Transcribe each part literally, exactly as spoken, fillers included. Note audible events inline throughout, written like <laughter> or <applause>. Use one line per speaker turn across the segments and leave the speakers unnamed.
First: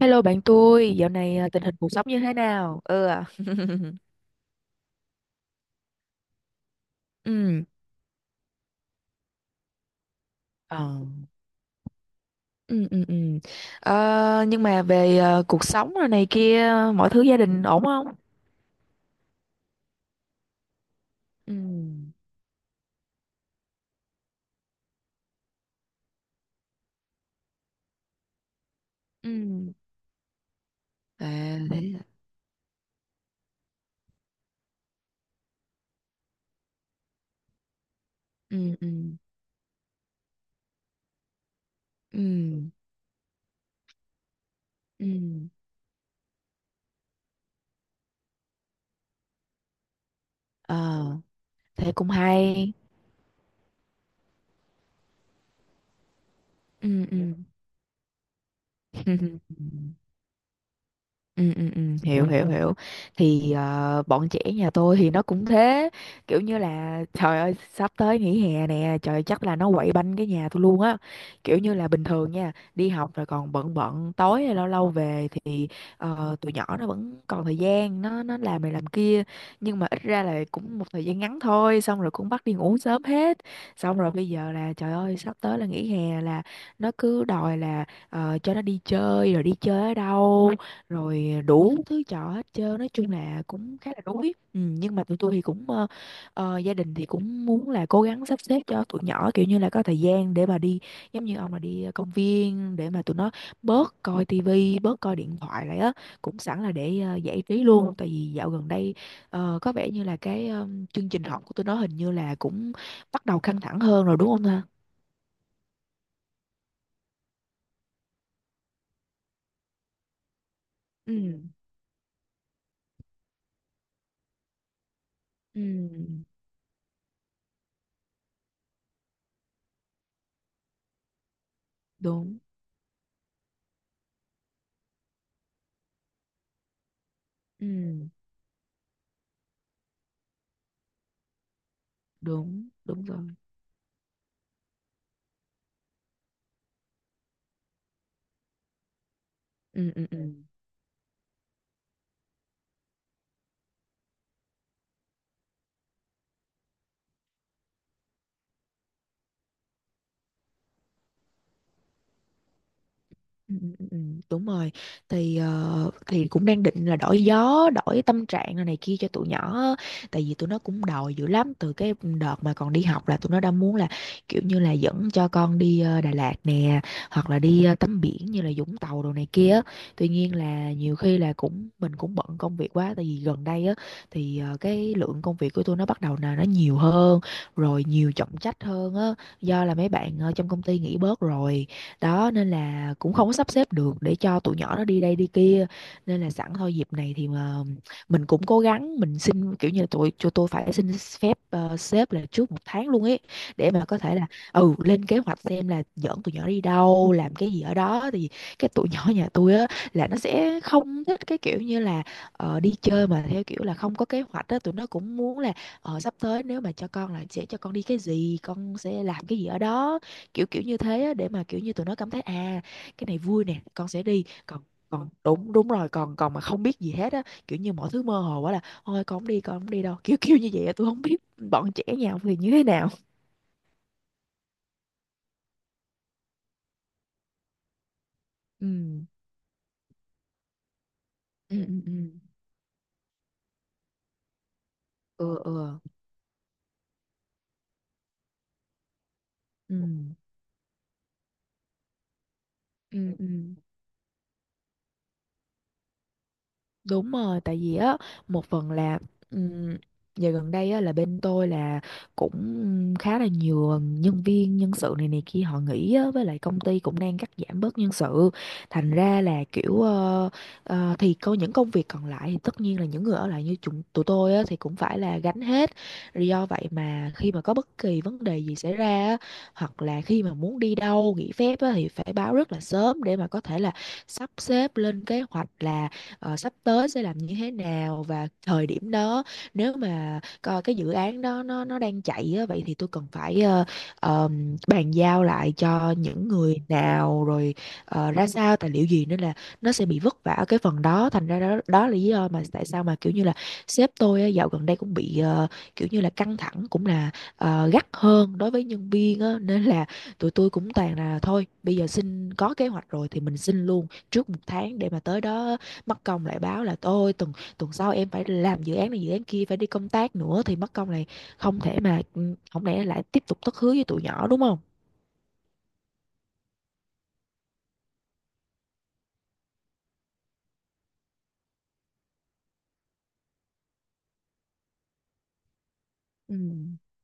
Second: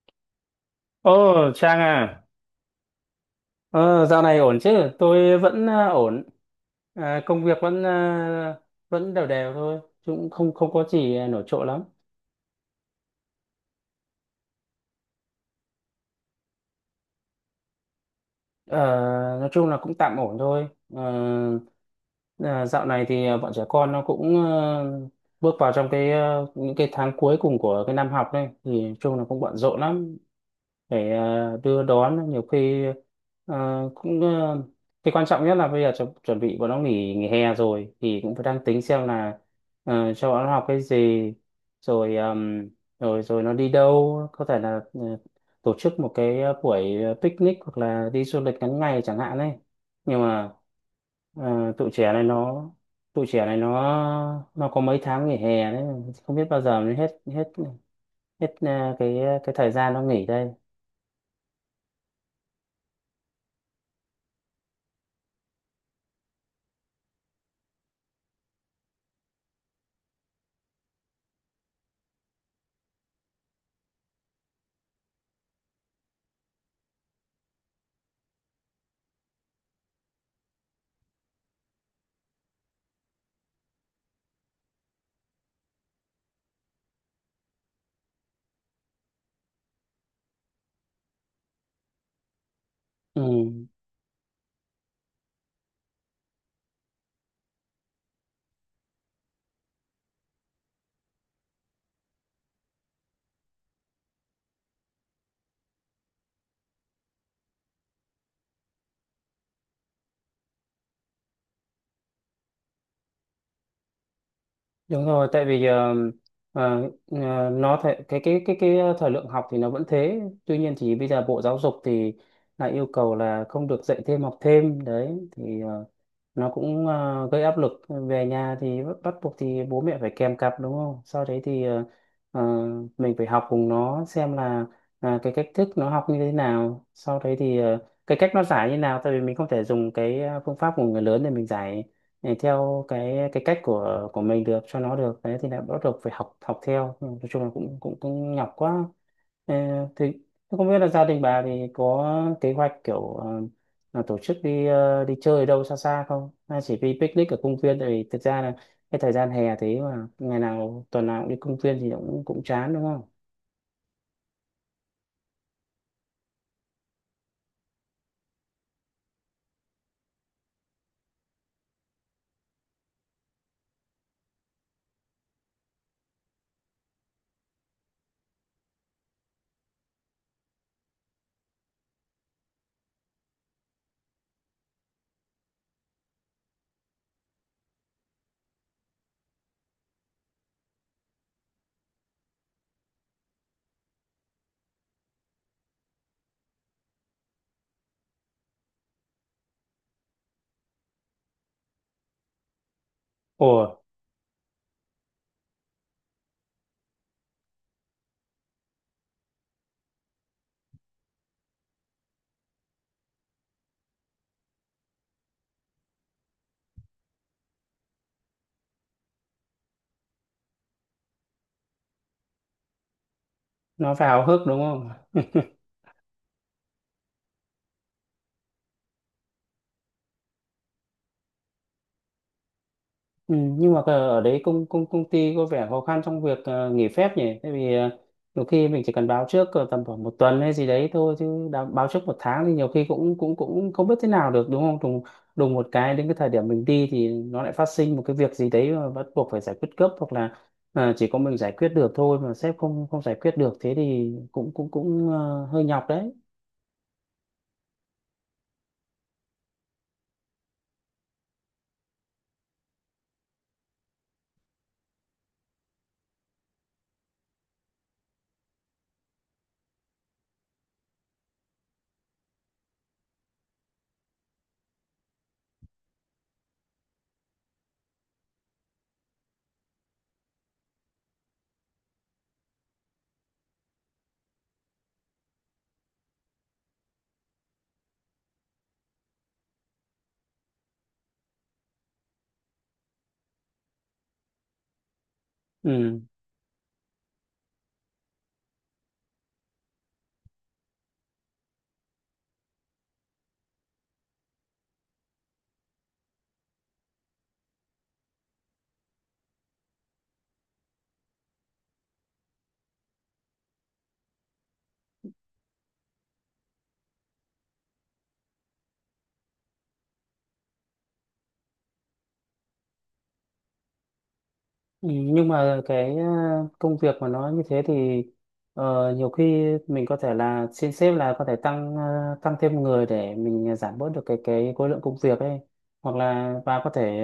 Hello bạn tôi, dạo này à,
Ồ,
tình hình
Trang
cuộc sống như
à,
thế nào? Ừ, à,
ờ, dạo này ổn chứ? Tôi vẫn à, ổn. À, công việc
ừ,
vẫn à, vẫn đều đều thôi, chứ cũng không không có
ờ,
gì à, nổi trội lắm.
ừ, ừ, ừ. Ờ, nhưng mà về à, cuộc sống rồi này kia, mọi thứ gia đình ổn không?
Ờ, nói chung là cũng tạm ổn thôi. Ờ,
Ừ,
à, Dạo này thì à, bọn trẻ con nó cũng à, bước vào trong cái à, những cái tháng cuối cùng của cái năm học đây, thì nói chung là cũng bận
ừ,
rộn lắm. Để
à,
ờ, đưa
thế, à.
đón nhiều khi ờ, cũng ờ, cái quan trọng nhất là bây giờ chu- chuẩn bị bọn nó nghỉ nghỉ hè rồi thì cũng phải
Ừ,
đang tính
ừ,
xem là ờ, cho bọn nó học cái gì, rồi ờm,
ừ,
rồi rồi nó đi đâu, có thể là ờ,
ừ,
tổ chức một cái ờ, buổi ờ, picnic hoặc là đi du lịch ngắn ngày chẳng hạn ấy. Nhưng mà
ờ,
ờ, tụi
thế cũng
trẻ này nó
hay,
tụi trẻ này nó nó có mấy tháng nghỉ hè đấy, không biết bao giờ mới
ừ, ừ.
hết hết hết ờ, cái cái
<laughs>
thời gian nó nghỉ đây.
Ừ, ừ, ừ, hiểu. Ừ, hiểu hiểu Thì ờ, bọn trẻ nhà tôi thì nó cũng thế, kiểu như là trời ơi sắp tới nghỉ hè nè, trời ơi, chắc là nó quậy banh cái nhà tôi luôn á. Kiểu như là bình thường nha, đi học rồi còn bận bận tối hay lâu lâu về thì ờ, tụi nhỏ nó vẫn còn thời gian nó nó làm này làm kia, nhưng mà ít ra là cũng một thời gian ngắn thôi, xong rồi cũng bắt đi ngủ sớm hết. Xong rồi bây giờ là trời ơi sắp tới là nghỉ hè là nó cứ đòi là ờ, cho nó đi chơi rồi đi chơi ở đâu, rồi đủ thứ trò hết trơn, nói chung
Ừ,
là cũng khá là đuối. Ừ, nhưng mà tụi tôi thì cũng ờ, ờ, gia đình thì cũng muốn là cố gắng sắp xếp cho tụi nhỏ, kiểu như là có thời gian để mà đi, giống như ông là đi công viên để mà tụi nó bớt coi tivi, bớt coi điện thoại lại á, cũng sẵn là để ờ, giải trí luôn. Tại vì dạo gần đây ờ, có vẻ như là cái ờ, chương trình học của tụi nó hình như là cũng bắt đầu căng thẳng hơn rồi, đúng không ta?
đúng rồi. Tại vì ờ, ờ, ờ, nó thể, cái cái cái cái ờ, thời lượng học thì nó vẫn thế, tuy nhiên thì bây
Ừ,
giờ Bộ Giáo dục thì lại yêu cầu là không được dạy thêm học thêm đấy,
ừ,
thì ờ, nó cũng ờ, gây áp lực về nhà, thì bắt bắt buộc thì bố mẹ phải kèm cặp đúng không. Sau đấy thì ờ,
đúng,
ờ, mình phải học cùng nó xem là à, cái cách thức nó học như thế nào, sau đấy thì ờ,
ừ,
cái cách nó giải như nào, tại vì mình không thể dùng cái ờ, phương pháp của người lớn để mình giải, để
đúng
theo
đúng
cái
rồi,
cái cách của của mình được cho nó được đấy, thì lại bắt buộc phải học học theo. Ừ, nói chung là cũng cũng cũng nhọc quá. Ờ,
ừ,
thì
ừ, ừ.
Thế không biết là gia đình bà thì có kế hoạch kiểu ờ, là tổ chức đi ờ, đi chơi đâu xa xa không, hay chỉ đi picnic ở công viên? Tại vì thực ra là cái thời gian hè thế mà ngày nào tuần nào cũng đi công viên thì cũng cũng chán đúng không.
Ừ, ừ, ừ, ừ, đúng rồi. Thì ờ, thì cũng đang định là đổi gió đổi tâm trạng này, này kia cho tụi nhỏ á. Tại vì tụi nó cũng đòi dữ lắm, từ cái đợt mà còn đi học là tụi nó đã muốn là kiểu như là dẫn cho con đi ờ, Đà Lạt nè, hoặc là đi ờ, tắm biển như là Vũng Tàu đồ này kia á. Tuy nhiên là nhiều khi là cũng mình cũng bận công việc quá. Tại vì gần đây á thì ờ, cái lượng công việc của tụi nó bắt đầu là nó nhiều hơn rồi, nhiều trọng trách hơn á, do là mấy bạn ờ, trong công ty nghỉ bớt rồi đó, nên là cũng không có sắp xếp được để cho tụi nhỏ nó đi đây đi kia. Nên là sẵn thôi dịp này thì mà mình cũng cố gắng mình xin, kiểu như là tụi cho tôi phải xin phép ờ, sếp là trước một tháng luôn ấy,
Ủa,
để mà có thể là ừ lên kế hoạch xem là dẫn tụi nhỏ đi đâu làm cái gì ở đó. Thì cái tụi nhỏ nhà tôi á là nó sẽ không thích cái kiểu như là ờ, đi chơi mà theo kiểu là không có kế hoạch á. Tụi nó cũng muốn là ờ, sắp tới nếu mà cho con là sẽ cho con đi cái gì, con sẽ làm cái gì ở đó, kiểu kiểu như thế á, để mà kiểu như tụi nó cảm thấy à cái này vui nè con
nó
sẽ
phải
đi.
vào hức đúng
Còn
không.
còn đúng đúng rồi, còn còn mà không biết gì hết á, kiểu như mọi thứ mơ hồ quá là thôi con không đi, con không đi đâu kiểu <laughs> kiểu như vậy á. Tôi không biết bọn trẻ nhà ông thì như thế nào.
Ừ, nhưng mà ờ, ở đấy công công công ty có vẻ khó khăn trong việc ờ, nghỉ phép nhỉ? Tại vì ờ, nhiều khi mình chỉ
Ừ,
cần báo trước ờ, tầm khoảng một tuần hay gì đấy thôi, chứ
ừ,
đã- báo
ừ,
trước một tháng thì nhiều khi cũng cũng cũng không biết thế nào được đúng không? Đùng
ừ,
Đùng một
ừ,
cái đến cái thời điểm mình đi thì nó lại phát sinh một cái việc gì đấy mà bắt buộc phải giải quyết gấp, hoặc
ừ,
là ờ, chỉ có mình giải quyết được thôi mà sếp không không
ừ,
giải
ừ.
quyết được, thế thì cũng cũng cũng ờ, hơi nhọc đấy.
Đúng rồi, tại vì á một phần là um, giờ gần đây á là bên tôi là cũng khá là nhiều nhân viên, nhân sự này này kia họ nghỉ á, với lại công ty cũng đang cắt giảm bớt nhân sự. Thành ra là kiểu ờ, ờ, thì có những công việc còn lại thì tất nhiên là những người ở lại như chúng tụi tôi á thì cũng phải là gánh hết. Do vậy mà khi mà có bất kỳ vấn đề gì xảy ra á, hoặc là khi mà muốn đi đâu nghỉ phép á, thì phải báo rất là sớm để mà có thể là sắp xếp lên kế hoạch là ờ, sắp tới sẽ làm như thế nào. Và thời điểm đó nếu mà coi cái dự án đó nó nó đang chạy á, vậy thì tôi cần phải ờ, ờm, bàn giao lại cho
Ừ.
những người nào, rồi ờ, ra sao tài liệu gì, nên là nó sẽ bị vất vả ở cái phần đó. Thành ra đó đó là lý do mà tại sao mà kiểu như là sếp tôi á, dạo gần đây cũng bị ờ, kiểu như là căng thẳng, cũng là ờ, gắt hơn đối với nhân viên á, nên là tụi tôi cũng toàn là thôi bây giờ xin có kế hoạch rồi thì mình xin luôn trước một tháng. Để mà tới đó mất công lại báo là tôi tuần tuần sau em phải làm dự án này dự án kia, phải đi công tác nữa thì mất công này. Không thể mà ừ, không lẽ lại tiếp tục thất hứa với tụi nhỏ đúng không.
Ừ, nhưng mà cái ờ, công việc mà nó như thế thì ờ, nhiều khi mình có thể là xin sếp là có thể tăng ờ, tăng thêm người để mình giảm bớt được cái cái khối lượng công việc ấy, hoặc là
Ừ,
và có thể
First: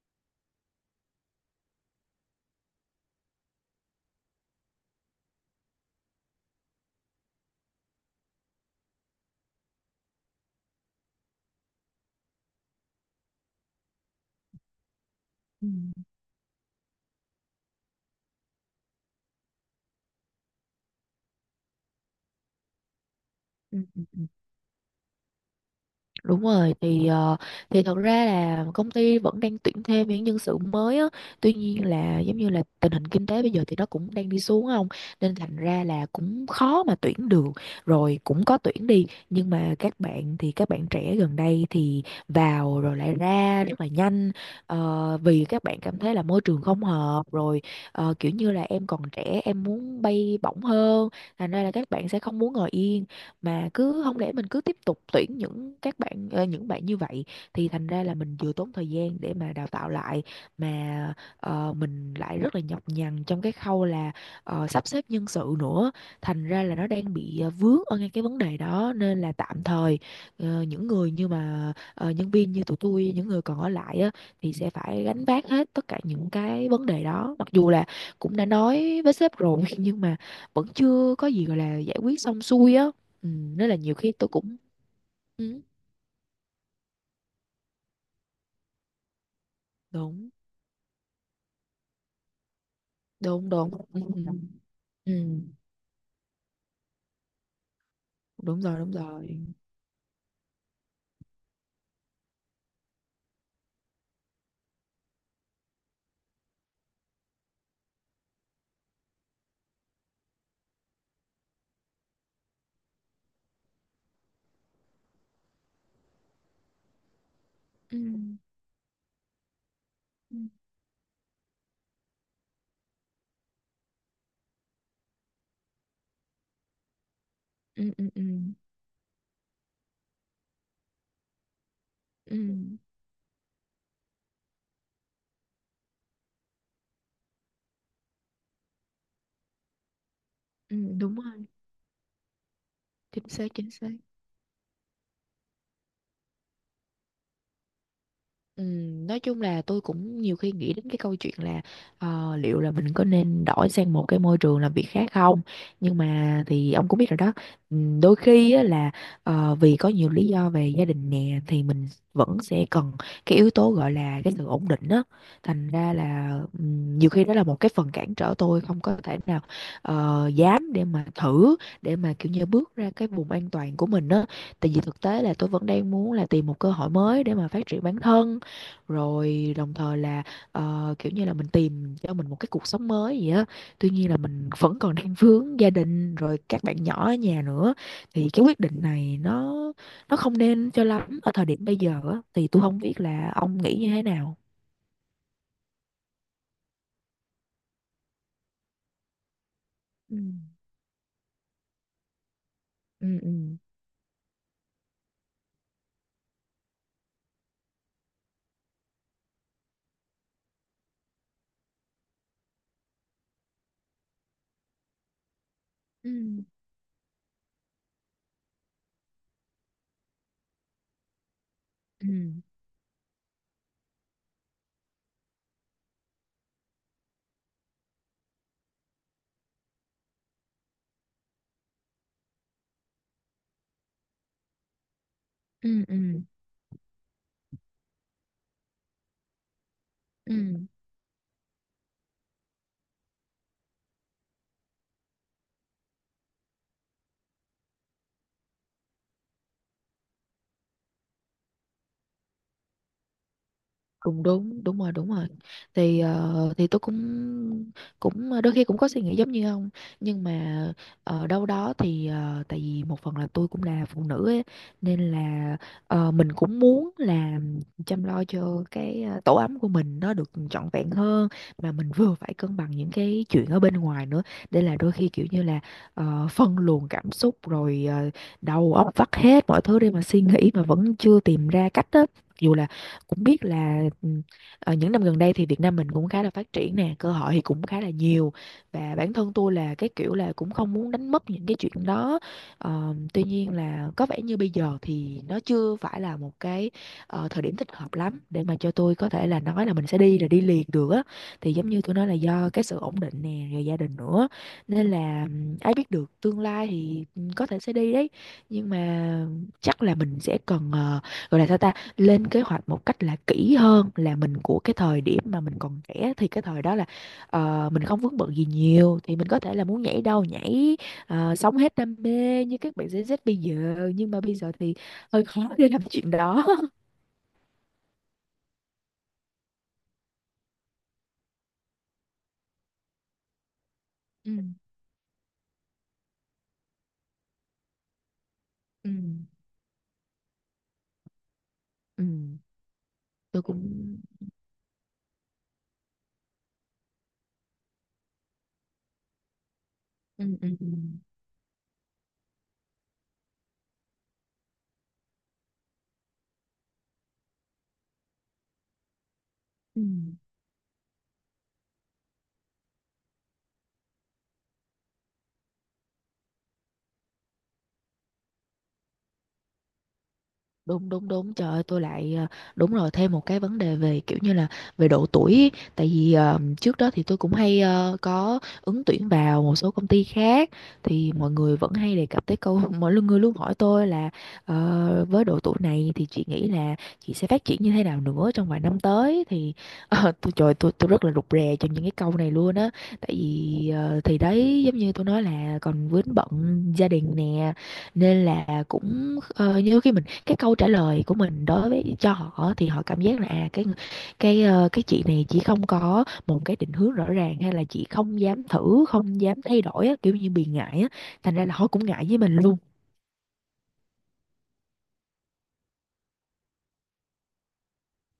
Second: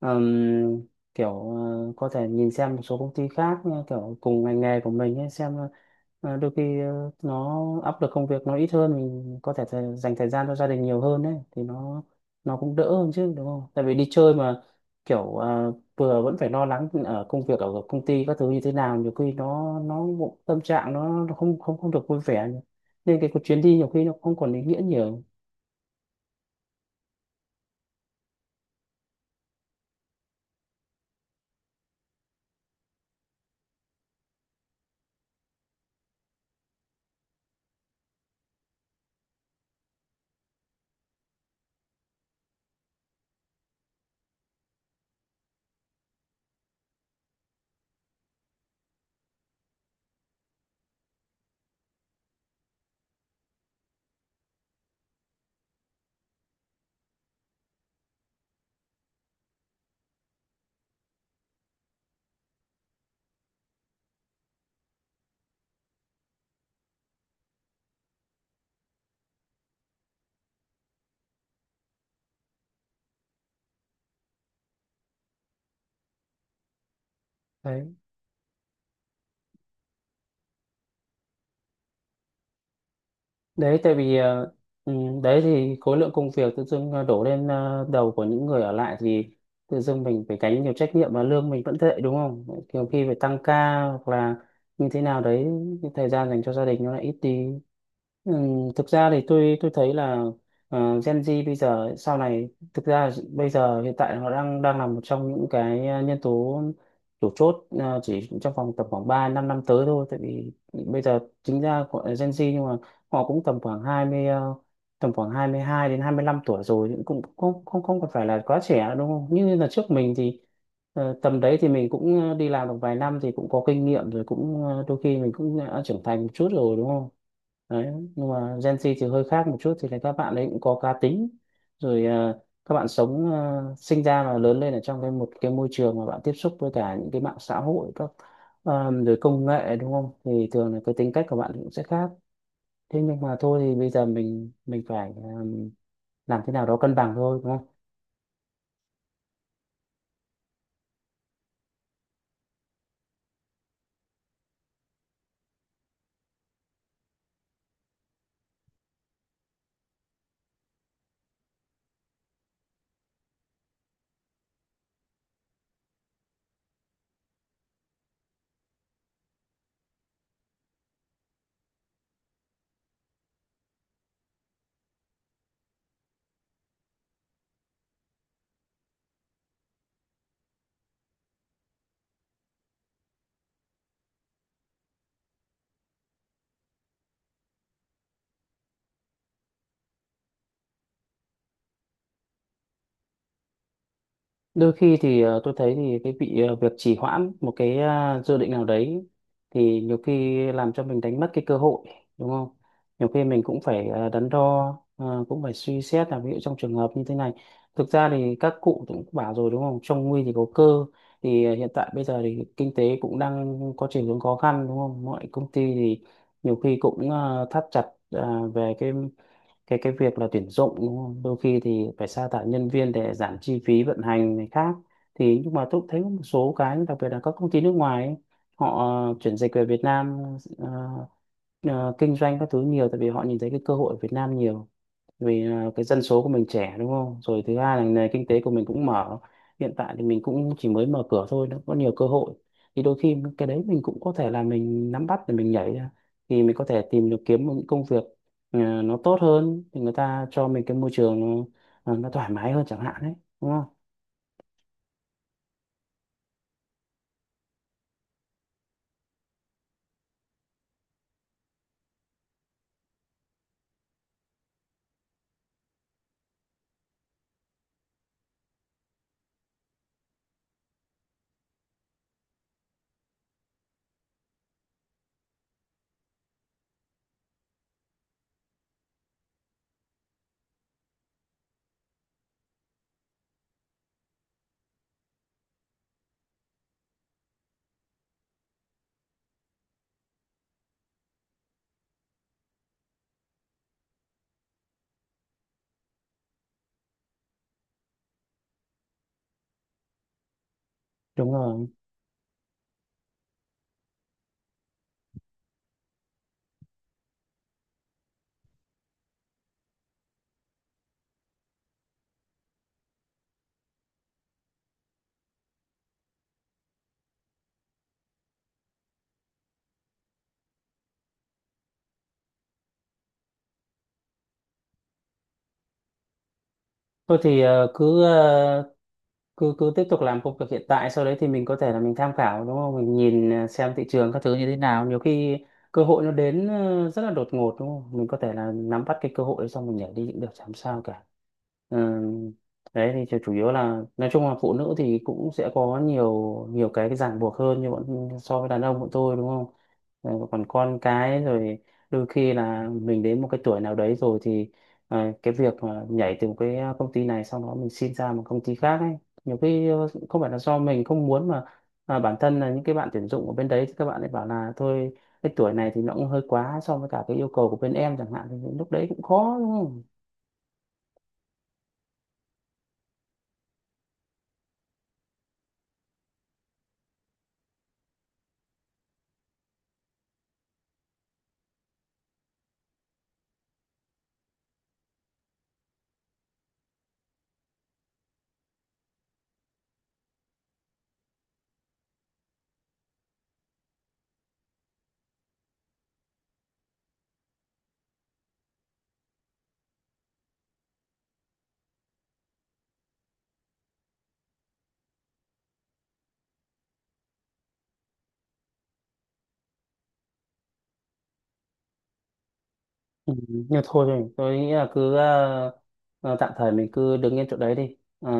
ừm, kiểu ờ, có thể nhìn xem một số công ty khác ờ, kiểu cùng ngành nghề của mình ấy, xem ờ, đôi khi ờ, nó áp lực công việc nó ít hơn, mình có thể thời, dành thời gian cho gia đình nhiều hơn ấy, thì nó nó cũng đỡ hơn chứ đúng không? Tại vì đi chơi mà kiểu
ừ,
ờ, vừa vẫn phải lo lắng ở công việc ở công ty các thứ như thế nào, nhiều khi nó nó cũng- tâm trạng nó, nó không không không được vui vẻ, nên cái chuyến đi
ừ,
nhiều
ừ.
khi nó không còn ý nghĩa nhiều.
Đúng rồi. Thì ờ, thì thật ra là công ty vẫn đang tuyển thêm những nhân sự mới á. Tuy nhiên là giống như là tình hình kinh tế bây giờ thì nó cũng đang đi xuống không, nên thành ra là cũng khó mà tuyển được. Rồi cũng có tuyển đi, nhưng mà các bạn thì các bạn trẻ gần đây thì vào rồi lại ra rất là nhanh. Ờ, vì các bạn cảm thấy là môi trường không hợp, rồi ờ, kiểu như là em còn trẻ em muốn bay bổng hơn. Thành ra là các bạn sẽ không muốn ngồi yên, mà cứ không lẽ mình cứ tiếp tục tuyển những các bạn ờ, những bạn như vậy, thì thành ra là mình vừa tốn thời gian để mà đào tạo lại, mà ờ, mình lại rất là nhọc nhằn trong cái khâu là ờ, sắp xếp nhân sự nữa. Thành ra là nó đang bị ờ, vướng ở ngay cái vấn đề đó, nên là tạm thời ờ, những người như mà ờ, nhân viên như tụi tôi, những người còn ở lại á, thì sẽ phải gánh vác hết tất cả những cái vấn đề đó. Mặc dù là
đấy
cũng đã nói với sếp rồi <laughs> nhưng mà vẫn chưa có gì gọi là giải quyết xong xuôi á. Ừ, rất là
đấy tại
nhiều khi
vì
tôi
ờ,
cũng
ừ, đấy
ừ,
thì khối lượng công việc tự dưng ờ, đổ lên ờ, đầu của những người ở lại, thì tự dưng mình
đúng
phải gánh nhiều trách nhiệm mà lương mình vẫn tệ đúng không. Nhiều khi phải tăng
đúng đúng,
ca
ừ,
hoặc là như thế
ừ,
nào đấy, cái thời gian dành cho gia đình nó lại ít đi. ừ,
đúng rồi
Thực
đúng
ra thì
rồi,
tôi tôi thấy là ờ, Gen Z bây giờ sau này, thực ra bây giờ hiện tại họ đang đang là một trong những cái ờ, nhân tố chủ chốt ờ, chỉ trong vòng tầm khoảng ba 5 năm tới thôi. Tại vì bây giờ chính ra gọi là Gen Z nhưng mà họ cũng tầm khoảng hai mươi ờ, tầm khoảng hai mươi hai đến hai mươi lăm tuổi rồi, thì cũng không không
ừ,
không còn phải là quá trẻ nữa, đúng không, như là trước mình
ừ,
thì ờ, tầm đấy thì mình cũng ờ, đi làm được vài năm thì cũng có kinh nghiệm rồi, cũng ờ, đôi khi mình cũng đã trưởng thành một chút rồi đúng không. Đấy,
ừ, ừ, ừ,
nhưng mà Gen Z thì hơi khác một chút, thì là các bạn ấy cũng có cá tính rồi
ừ,
ờ, các bạn sống ờ, sinh ra và lớn lên ở trong cái một cái môi trường mà bạn tiếp xúc với cả những cái mạng xã hội các ờ, rồi công nghệ đúng không, thì thường
ừ,
là cái tính
đúng
cách của
rồi,
bạn cũng sẽ khác. Thế nhưng
chính
mà
xác
thôi
chính
thì
xác.
bây giờ mình mình phải um, làm thế nào đó cân bằng thôi đúng không.
Ừm, nói chung là tôi cũng nhiều khi nghĩ đến cái câu chuyện là ờ, liệu là mình có nên đổi sang một cái môi trường làm việc khác không. Nhưng mà thì ông cũng biết rồi đó, ừm, đôi khi á, là ờ, vì có nhiều lý do về gia đình nè, thì mình vẫn sẽ cần cái yếu tố gọi là cái sự ổn định á. Thành ra là ừm, nhiều khi đó là một cái phần cản trở tôi không có thể nào ờ, dám để mà thử, để mà kiểu như bước ra cái vùng an toàn của mình á. Tại vì thực tế là tôi vẫn đang muốn là tìm một cơ hội mới để mà phát triển bản thân, rồi đồng thời là ờ, kiểu như là mình tìm cho mình một cái cuộc sống mới gì á. Tuy nhiên là mình vẫn còn đang vướng gia đình, rồi các bạn nhỏ ở nhà nữa, thì cái quyết định này nó nó không nên cho lắm ở thời điểm bây giờ á. Thì tôi không biết là ông nghĩ như thế nào.
Đôi khi thì ờ, tôi thấy thì cái bị ờ, việc trì hoãn một cái ờ, dự định nào đấy, thì nhiều
Ừ.
khi làm cho mình đánh mất cái cơ hội đúng không. Nhiều
Ừ,
khi mình
ừ.
cũng phải ờ, đắn đo, ờ, cũng phải suy xét là ví dụ trong trường hợp như thế này, thực ra thì các cụ cũng bảo rồi đúng không, trong nguy thì có cơ. Thì ờ, hiện tại bây giờ thì kinh tế cũng đang có chiều hướng khó khăn đúng không, mọi công ty thì
Ừ.
nhiều khi cũng ờ, thắt chặt ờ, về cái cái cái việc là tuyển dụng đúng không? Đôi khi thì
Ừ,
phải sa thải nhân viên để giảm chi phí vận hành này khác. Thì nhưng mà tôi cũng thấy có một số cái đặc biệt là các công ty nước ngoài ấy, họ ờ, chuyển dịch về Việt Nam ờ, ờ, kinh doanh các thứ nhiều, tại vì họ nhìn thấy cái cơ hội ở Việt Nam nhiều. Vì à, cái
ừ,
dân
ừ,
số của mình trẻ đúng không, rồi thứ hai là nền kinh tế của mình cũng mở, hiện tại thì mình
ừ.
cũng chỉ mới mở cửa thôi, nó có nhiều cơ hội. Thì đôi khi cái đấy mình cũng có thể là mình nắm bắt để mình nhảy ra, thì mình có thể tìm được kiếm một những công việc à, nó tốt hơn, thì người ta cho mình cái môi trường nó, à, nó thoải mái hơn chẳng hạn đấy đúng không.
Cũng đúng, đúng rồi đúng rồi. Thì ờ, thì tôi cũng cũng ờ, đôi khi cũng có suy nghĩ giống như ông. Nhưng mà ở đâu đó thì ờ, tại vì một phần là tôi cũng là phụ nữ ấy, nên là ờ, mình cũng muốn là chăm lo cho cái ờ, tổ ấm của mình nó được trọn vẹn hơn, mà mình vừa phải cân bằng những cái chuyện ở bên ngoài nữa. Để là đôi khi kiểu như là ờ, phân luồng cảm xúc, rồi ờ, đầu óc vắt hết mọi thứ để mà suy nghĩ mà vẫn chưa tìm ra cách á. Dù là cũng biết là ừm, ờ, những năm gần đây thì Việt Nam mình cũng khá là phát triển nè, cơ hội thì cũng khá là nhiều, và bản thân tôi là cái kiểu là cũng không muốn đánh mất những cái chuyện đó. Ờ, tuy nhiên là có vẻ như bây giờ thì nó chưa phải là một cái ờ, thời điểm thích hợp lắm để mà cho tôi có thể là nói là mình sẽ đi là đi liền được á.
Đúng
Thì
rồi.
giống như tôi nói là do cái sự ổn định nè, rồi gia đình nữa, nên là ừm, ai biết được tương lai thì ừm, có thể sẽ đi đấy. Nhưng mà chắc là mình sẽ cần ờ, gọi là sao ta, lên kế hoạch một cách là kỹ hơn, là mình của cái thời điểm mà mình còn trẻ thì cái thời đó là ờ, mình không vướng bận gì nhiều thì mình có thể là muốn nhảy đâu nhảy, ờ, sống hết đam mê như các bạn Gen Z bây giờ. Nhưng mà bây giờ thì hơi khó <laughs> để làm chuyện đó. <laughs>
Thôi thì ờ, cứ ờ, cứ cứ tiếp tục làm công việc hiện tại, sau đấy thì mình có thể là mình tham khảo đúng không, mình nhìn ờ, xem thị trường các thứ
Ừ,
như thế nào, nhiều khi cơ hội nó đến ờ, rất là đột ngột đúng không, mình có thể là nắm
ừ,
bắt cái cơ hội đấy xong mình nhảy đi cũng được chẳng sao cả. Ừ,
ừ.
đấy thì chủ chủ
Tôi
yếu là
cũng
nói chung là phụ nữ thì cũng sẽ có nhiều nhiều cái cái ràng buộc hơn, như bọn so với đàn ông bọn tôi đúng không. Ừ,
ừ,
còn
ừ, ừ.
con cái rồi đôi khi là mình đến một cái tuổi nào đấy rồi thì à, cái việc mà nhảy từ một cái à, công ty này sau đó mình xin ra một công ty khác ấy, nhiều khi
Ừ.
ờ, không phải là do mình không muốn, mà mà bản thân là những cái bạn tuyển dụng ở bên đấy thì các bạn ấy bảo là thôi, cái tuổi này thì nó cũng hơi quá so với cả cái yêu cầu của bên em chẳng hạn, thì lúc đấy cũng khó đúng không.
Đúng đúng đúng, trời ơi tôi lại ờ, đúng rồi, thêm một cái vấn đề về kiểu như là về độ tuổi ý. Tại vì ờ, trước đó thì tôi cũng hay ờ, có ứng tuyển vào một số công ty khác, thì mọi người vẫn hay đề cập tới câu. <laughs> Mọi lu- người luôn hỏi tôi là ờ, với độ tuổi này thì chị nghĩ là chị sẽ phát triển như thế nào nữa trong vài năm tới. Thì <laughs> ờ, tôi trời tôi tôi rất là rụt rè trong những cái câu này luôn á. Tại vì ờ, thì đấy giống như tôi nói là còn vướng bận gia đình nè, nên là cũng ờ, như khi mình cái câu trả lời của mình đối với cho họ thì họ cảm giác là à cái cái ờ, cái chị này chỉ không có một cái định hướng rõ ràng, hay là chị không dám thử không dám thay đổi á, kiểu như bị ngại á. Thành ra là họ cũng ngại với mình luôn.
Ừ, nhưng thôi rồi, tôi nghĩ là cứ ờ, ờ, tạm thời mình cứ đứng yên chỗ đấy đi. Ờ,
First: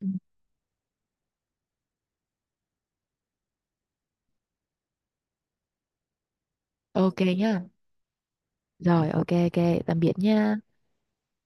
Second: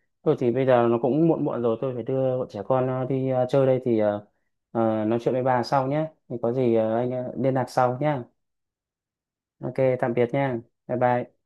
Ừ.
Thôi thì bây giờ nó cũng muộn muộn rồi, tôi phải đưa bọn trẻ con ờ, đi ờ, chơi đây, thì ờ, ờ, nói chuyện với bà sau nhé. Thì có gì ờ, anh
Ok
ờ, liên lạc
nhá.
sau nhé.
Rồi ok
Ok,
ok, tạm biệt
tạm biệt nha.
nha.
Bye bye.